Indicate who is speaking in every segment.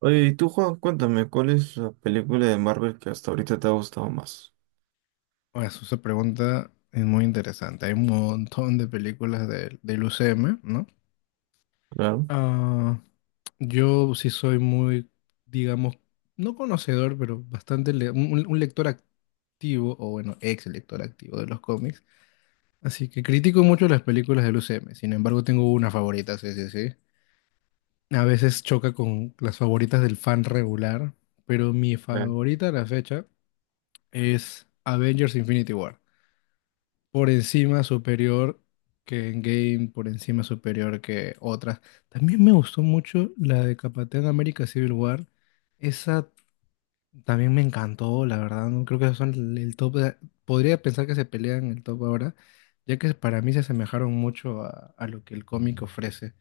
Speaker 1: Oye, y tú, Juan, cuéntame, ¿cuál es la película de Marvel que hasta ahorita te ha gustado más?
Speaker 2: Pues esa pregunta es muy interesante. Hay un montón de películas del UCM, ¿no?
Speaker 1: Claro.
Speaker 2: Ah, yo sí soy muy, digamos, no conocedor, pero un lector activo, o bueno, ex lector activo de los cómics. Así que critico mucho las películas del UCM. Sin embargo, tengo una favorita, sí, sí, sí. A veces choca con las favoritas del fan regular, pero mi
Speaker 1: Bien.
Speaker 2: favorita a la fecha es Avengers Infinity War, por encima superior que en game, por encima superior que otras. También me gustó mucho la de Capitán América Civil War. Esa también me encantó, la verdad. No creo que esos son el top podría pensar que se pelean en el top ahora, ya que para mí se asemejaron mucho a lo que el cómic ofrece.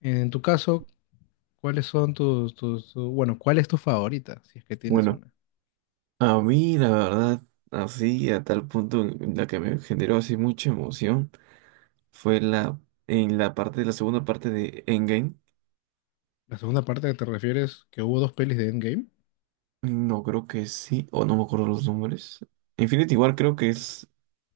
Speaker 2: En tu caso, ¿cuáles son bueno, cuál es tu favorita, si es que tienes
Speaker 1: Bueno,
Speaker 2: una?
Speaker 1: a mí la verdad, así a tal punto en la que me generó así mucha emoción fue la en la parte de la segunda parte de Endgame.
Speaker 2: La segunda parte que te refieres, que hubo dos pelis de Endgame.
Speaker 1: No creo que sí, o no me acuerdo los nombres. Infinity War creo que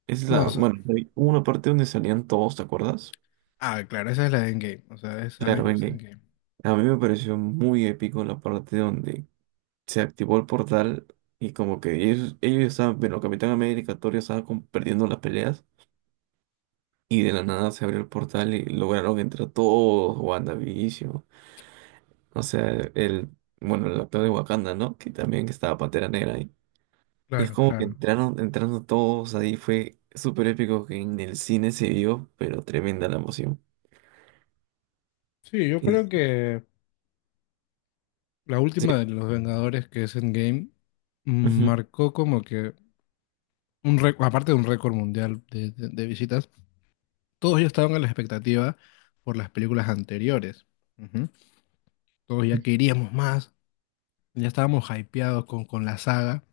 Speaker 1: es
Speaker 2: No.
Speaker 1: la, bueno, hay una parte donde salían todos, ¿te acuerdas?
Speaker 2: Claro, esa es la de Endgame, o sea, es
Speaker 1: Claro,
Speaker 2: Avengers
Speaker 1: Endgame.
Speaker 2: Endgame.
Speaker 1: A mí me pareció muy épico la parte donde se activó el portal y como que ellos estaban, bueno, Capitán América, Thor ya estaba como perdiendo las peleas y de la nada se abrió el portal y lograron entrar todos, WandaVision, o sea, el, bueno, el actor de Wakanda, ¿no? Que también estaba Pantera Negra ahí. Y es
Speaker 2: Claro,
Speaker 1: como que
Speaker 2: claro.
Speaker 1: entraron, entrando todos ahí, fue súper épico que en el cine se vio, pero tremenda la emoción.
Speaker 2: Sí, yo
Speaker 1: Y,
Speaker 2: creo que la
Speaker 1: sí,
Speaker 2: última de los Vengadores, que es Endgame,
Speaker 1: ujú.
Speaker 2: marcó como que aparte de un récord mundial de visitas, todos ya estaban a la expectativa por las películas anteriores. Ujú. Todos ya queríamos más, ya estábamos hypeados con la saga,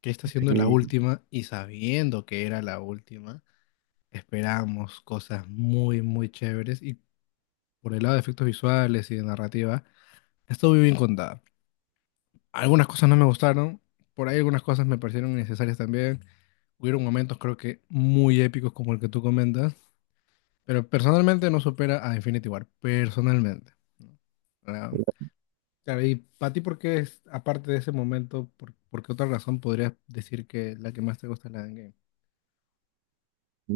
Speaker 2: que está siendo la última, y sabiendo que era la última, esperábamos cosas muy, muy chéveres por el lado de efectos visuales y de narrativa, estuvo muy bien contada. Algunas cosas no me gustaron, por ahí algunas cosas me parecieron innecesarias también. Hubieron momentos creo que muy épicos como el que tú comentas, pero personalmente no supera a Infinity War, personalmente, ¿no? Ah, claro, y para ti, ¿por qué es, aparte de ese momento, por qué otra razón podrías decir que la que más te gusta es la de Endgame?
Speaker 1: Sí,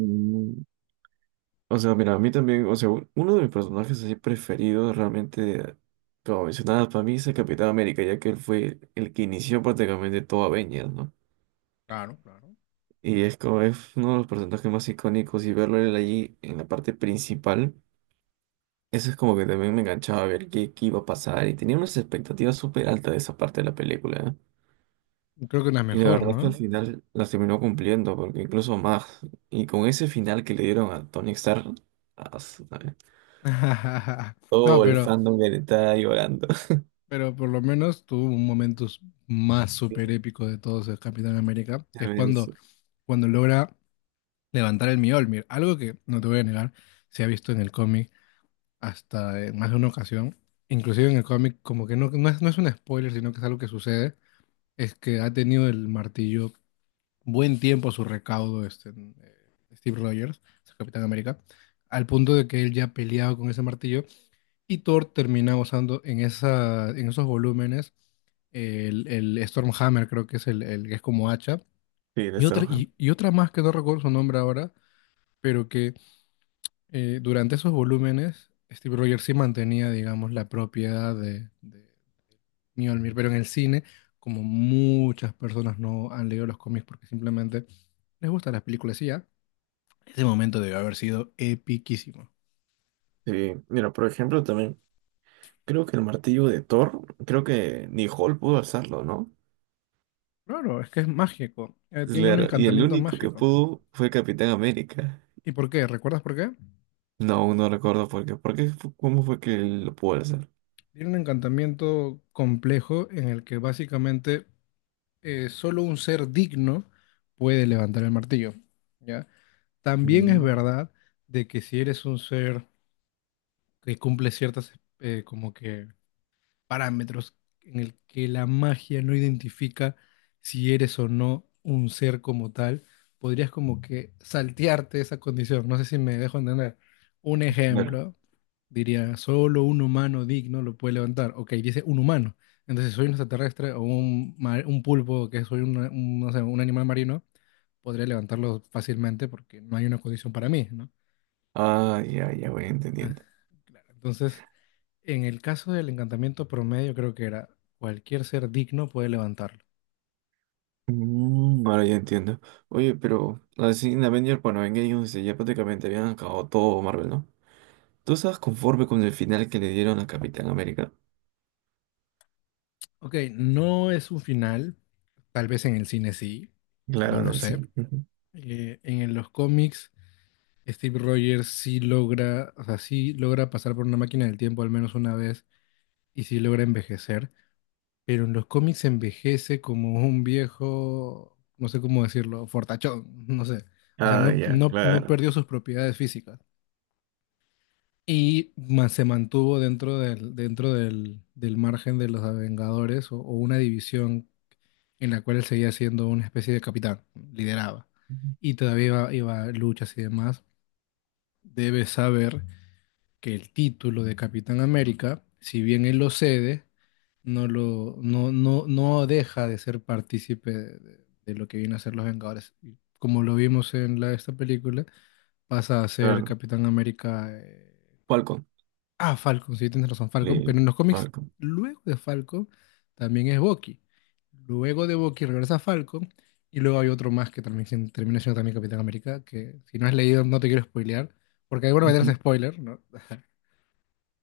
Speaker 1: o sea, mira, a mí también, o sea, uno de mis personajes así preferidos realmente, como mencionabas, para mí es el Capitán América, ya que él fue el que inició prácticamente todo Avengers, ¿no?
Speaker 2: Claro, claro.
Speaker 1: Y es como es uno de los personajes más icónicos y verlo a él allí en la parte principal, eso es como que también me enganchaba a ver qué iba a pasar y tenía unas expectativas súper altas de esa parte de la película, ¿eh?
Speaker 2: Creo que una
Speaker 1: Y la
Speaker 2: mejor,
Speaker 1: verdad que al
Speaker 2: ¿no?
Speaker 1: final las terminó cumpliendo, porque incluso más, y con ese final que le dieron a Tony Stark, as-
Speaker 2: No,
Speaker 1: todo el
Speaker 2: pero
Speaker 1: fandom que le está llorando.
Speaker 2: Pero por lo menos tuvo más súper
Speaker 1: Sí,
Speaker 2: épico de todos el Capitán América, que
Speaker 1: a
Speaker 2: es
Speaker 1: ver,
Speaker 2: cuando,
Speaker 1: eso.
Speaker 2: cuando logra levantar el Mjolnir, algo que no te voy a negar, se ha visto en el cómic hasta en más de una ocasión, inclusive en el cómic como que no, no es un spoiler, sino que es algo que sucede, es que ha tenido el martillo buen tiempo a su recaudo este, Steve Rogers, el Capitán América, al punto de que él ya ha peleado con ese martillo y Thor termina usando en esa, en esos volúmenes el Stormhammer, creo que es el que es como hacha.
Speaker 1: Sí, de
Speaker 2: Y
Speaker 1: esta
Speaker 2: otra,
Speaker 1: hoja.
Speaker 2: y otra más que no recuerdo su nombre ahora, pero que durante esos volúmenes Steve Rogers sí mantenía, digamos, la propiedad de Mjolnir, pero en el cine, como muchas personas no han leído los cómics porque simplemente les gustan las películas y ya, ese momento debe haber sido epiquísimo.
Speaker 1: Sí, mira, por ejemplo, también creo que el martillo de Thor, creo que ni Hall pudo alzarlo, ¿no?
Speaker 2: Claro, es que es mágico, tiene un
Speaker 1: Claro, y el
Speaker 2: encantamiento
Speaker 1: único que
Speaker 2: mágico.
Speaker 1: pudo fue Capitán América.
Speaker 2: ¿Y por qué? ¿Recuerdas por qué?
Speaker 1: No, aún no recuerdo por qué. ¿Cómo fue que él lo pudo alzar?
Speaker 2: Tiene un encantamiento complejo en el que básicamente solo un ser digno puede levantar el martillo, ¿ya? También es
Speaker 1: Mm,
Speaker 2: verdad de que si eres un ser que cumple ciertas como que parámetros en el que la magia no identifica si eres o no un ser como tal, podrías como que saltearte esa condición. No sé si me dejo entender. Un
Speaker 1: Claro.
Speaker 2: ejemplo, diría, solo un humano digno lo puede levantar. Ok, dice un humano. Entonces, si soy un extraterrestre o un pulpo, que soy un, no sé, un animal marino, podría levantarlo fácilmente porque no hay una condición para mí, ¿no?
Speaker 1: Ah, ya, ya voy entendiendo.
Speaker 2: Claro, entonces... En el caso del encantamiento promedio, creo que era cualquier ser digno puede levantarlo.
Speaker 1: Mm, ahora ya entiendo. Oye, pero así en Avengers, bueno, en ellos ya prácticamente habían acabado todo Marvel, ¿no? ¿Tú estás conforme con el final que le dieron a Capitán América?
Speaker 2: Ok, no es un final, tal vez en el cine sí, no
Speaker 1: Claro, en
Speaker 2: lo
Speaker 1: el
Speaker 2: sé.
Speaker 1: sí.
Speaker 2: En los cómics, Steve Rogers sí logra, o sea, sí logra pasar por una máquina del tiempo al menos una vez y sí logra envejecer, pero en los cómics envejece como un viejo, no sé cómo decirlo, fortachón, no sé. O sea,
Speaker 1: Ah,
Speaker 2: no,
Speaker 1: ya,
Speaker 2: no, no
Speaker 1: claro.
Speaker 2: perdió sus propiedades físicas. Y se mantuvo dentro del margen de los Vengadores o una división en la cual él seguía siendo una especie de capitán, lideraba. Y todavía iba, iba a luchas y demás. Debe saber que el título de Capitán América, si bien él lo cede, no, lo, no, no, no deja de ser partícipe de lo que viene a ser los Vengadores. Y como lo vimos en la, esta película, pasa a ser
Speaker 1: Claro.
Speaker 2: Capitán América,
Speaker 1: Falcon.
Speaker 2: ah, Falcon, sí, tienes razón, Falcon.
Speaker 1: Le-
Speaker 2: Pero en los cómics,
Speaker 1: Falcon.
Speaker 2: luego de Falcon, también es Bucky. Luego de Bucky regresa Falcon. Y luego hay otro más que también termina siendo también Capitán América. Que si no has leído, no te quiero spoilear. Porque de alguna manera
Speaker 1: Ujú.
Speaker 2: es spoiler, ¿no?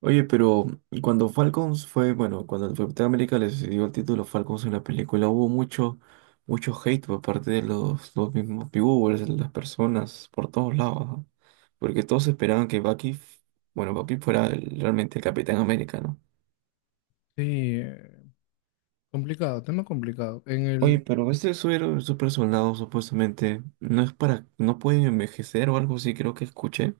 Speaker 1: Oye, pero cuando Falcons fue, bueno, cuando el Capitán América les dio el título Falcons en la película, hubo mucho, mucho hate por parte de los mismos viewers, de las personas, por todos lados, ¿no? Porque todos esperaban que bueno, Bucky fuera realmente el Capitán América, ¿no?
Speaker 2: Sí, eh, complicado, tema complicado.
Speaker 1: Oye, pero este suero, super soldado, supuestamente, no es para, no puede envejecer o algo así, creo que escuché.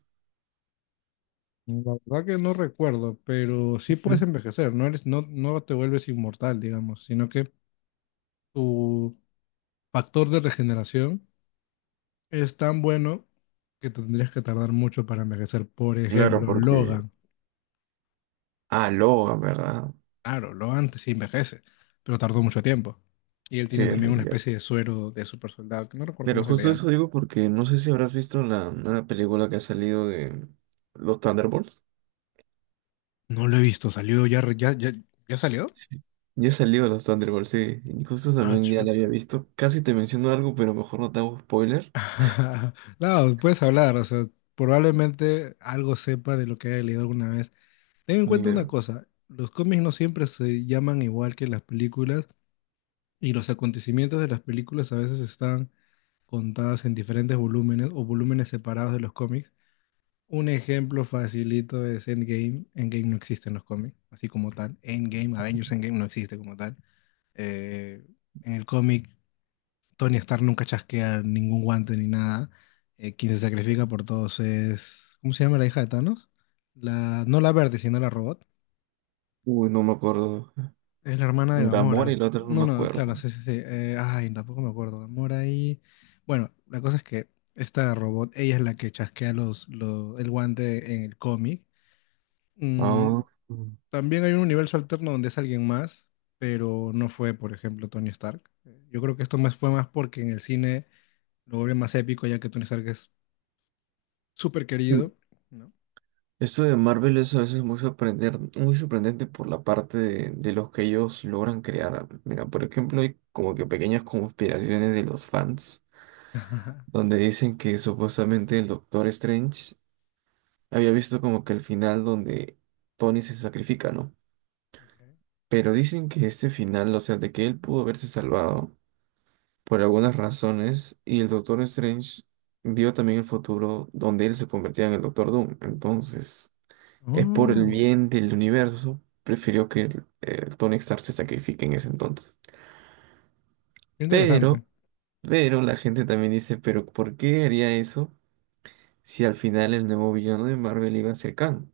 Speaker 2: La verdad que no recuerdo, pero sí puedes
Speaker 1: Ujú.
Speaker 2: envejecer, no eres, no, no te vuelves inmortal, digamos, sino que tu factor de regeneración es tan bueno que tendrías que tardar mucho para envejecer. Por
Speaker 1: Claro,
Speaker 2: ejemplo,
Speaker 1: porque...
Speaker 2: Logan.
Speaker 1: Ah, Logan, ¿verdad?
Speaker 2: Claro, Logan sí envejece, pero tardó mucho tiempo. Y él
Speaker 1: Sí,
Speaker 2: tiene
Speaker 1: eso
Speaker 2: también
Speaker 1: es
Speaker 2: una
Speaker 1: cierto.
Speaker 2: especie de suero de super soldado, que no recuerdo cómo
Speaker 1: Pero
Speaker 2: se le
Speaker 1: justo
Speaker 2: llama.
Speaker 1: eso digo porque no sé si habrás visto la nueva película que ha salido de los Thunderbolts.
Speaker 2: No lo he visto, salió ya, ya salió.
Speaker 1: Sí. Ya ha salido los Thunderbolts, sí. Y justo
Speaker 2: Ah,
Speaker 1: también ya la había
Speaker 2: chuta.
Speaker 1: visto. Casi te menciono algo, pero mejor no te hago spoiler.
Speaker 2: No, puedes hablar, o sea, probablemente algo sepa de lo que haya leído alguna vez. Ten en cuenta una
Speaker 1: Mira.
Speaker 2: cosa, los cómics no siempre se llaman igual que las películas y los acontecimientos de las películas a veces están contadas en diferentes volúmenes o volúmenes separados de los cómics. Un ejemplo facilito es Endgame. Endgame no existe en los cómics, así como tal. Endgame, Avengers Endgame no existe como tal. Eh, en el cómic, Tony Stark nunca chasquea ningún guante ni nada. Quien se sacrifica por todos es... ¿Cómo se llama la hija de Thanos? La, no la verde, sino la robot.
Speaker 1: Uy, no me acuerdo.
Speaker 2: Es la hermana de
Speaker 1: Gamora
Speaker 2: Gamora.
Speaker 1: y la otra no
Speaker 2: No,
Speaker 1: me
Speaker 2: no, claro,
Speaker 1: acuerdo.
Speaker 2: sí, sí, sí. Ay, tampoco me acuerdo. Gamora y... Bueno, la cosa es que esta robot, ella es la que chasquea el guante en el cómic.
Speaker 1: Ah.
Speaker 2: Mm, también hay un universo alterno donde es alguien más, pero no fue, por ejemplo, Tony Stark. Yo creo que esto más fue más porque en el cine lo vuelve más épico, ya que Tony Stark es súper
Speaker 1: Mm.
Speaker 2: querido, ¿no?
Speaker 1: Esto de Marvel es a veces muy sorprendente por la parte de los que ellos logran crear. Mira, por ejemplo, hay como que pequeñas conspiraciones de los fans donde dicen que supuestamente el Doctor Strange había visto como que el final donde Tony se sacrifica, ¿no?
Speaker 2: Ok.
Speaker 1: Pero dicen que este final, o sea, de que él pudo haberse salvado por algunas razones y el Doctor Strange vio también el futuro donde él se convertía en el Doctor Doom. Entonces, es por el
Speaker 2: Oh,
Speaker 1: bien del universo, prefirió que el Tony Stark se sacrifique en ese entonces.
Speaker 2: qué interesante.
Speaker 1: Pero, pero la gente también dice, pero ¿por qué haría eso? Si al final el nuevo villano de Marvel iba a ser Kang.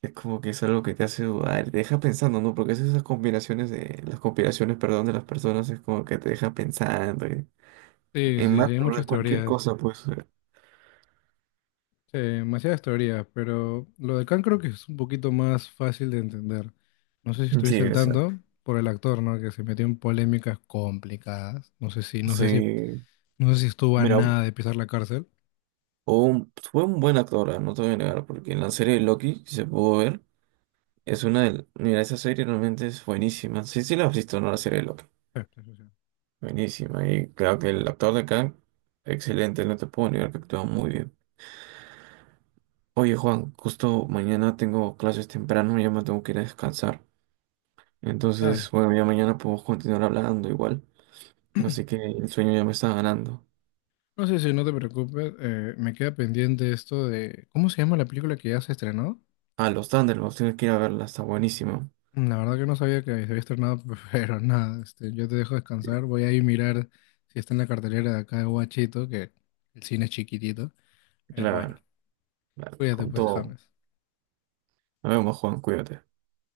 Speaker 1: Es como que es algo que te hace dudar, te deja pensando, ¿no? Porque esas conspiraciones de, las conspiraciones, perdón, de las personas es como que te deja pensando, ¿eh?
Speaker 2: Sí,
Speaker 1: En
Speaker 2: sí,
Speaker 1: más,
Speaker 2: sí, hay
Speaker 1: pero
Speaker 2: muchas
Speaker 1: cualquier
Speaker 2: teorías.
Speaker 1: cosa, pues, eh.
Speaker 2: Sí, demasiadas teorías, pero lo de Khan creo que es un poquito más fácil de entender. No sé si
Speaker 1: Sí,
Speaker 2: estuviste al
Speaker 1: es cierto.
Speaker 2: tanto por el actor, ¿no? Que se metió en polémicas complicadas.
Speaker 1: Sí.
Speaker 2: No sé si estuvo a
Speaker 1: Mira, hubo
Speaker 2: nada de pisar la cárcel.
Speaker 1: fue un buen actor, ah, no te voy a negar, porque en la serie de Loki, si se pudo ver, es una de... Mira, esa serie realmente es buenísima. Sí, sí la has visto, ¿no? La serie de Loki.
Speaker 2: Sí, sí, sí, sí.
Speaker 1: Buenísima. Y claro que el actor de Kang, excelente, no te puedo negar que actúa muy bien. Oye, Juan, justo mañana tengo clases temprano, ya me tengo que ir a descansar.
Speaker 2: Dale.
Speaker 1: Entonces, bueno, ya mañana podemos continuar hablando igual. Así que el sueño ya me está ganando.
Speaker 2: No, sé si no te preocupes. Me queda pendiente esto de, ¿cómo se llama la película que ya se estrenó?
Speaker 1: Ah, los Thunderbolts, tienes que ir a verla, está buenísimo.
Speaker 2: La verdad que no sabía que se había estrenado, pero nada, este, yo te dejo
Speaker 1: Claro,
Speaker 2: descansar. Voy a ir a mirar si está en la cartelera de acá de Guachito, que el cine es chiquitito. Pero bueno,
Speaker 1: claro, dale,
Speaker 2: cuídate
Speaker 1: con
Speaker 2: pues,
Speaker 1: todo.
Speaker 2: James.
Speaker 1: Nos vemos, Juan, cuídate.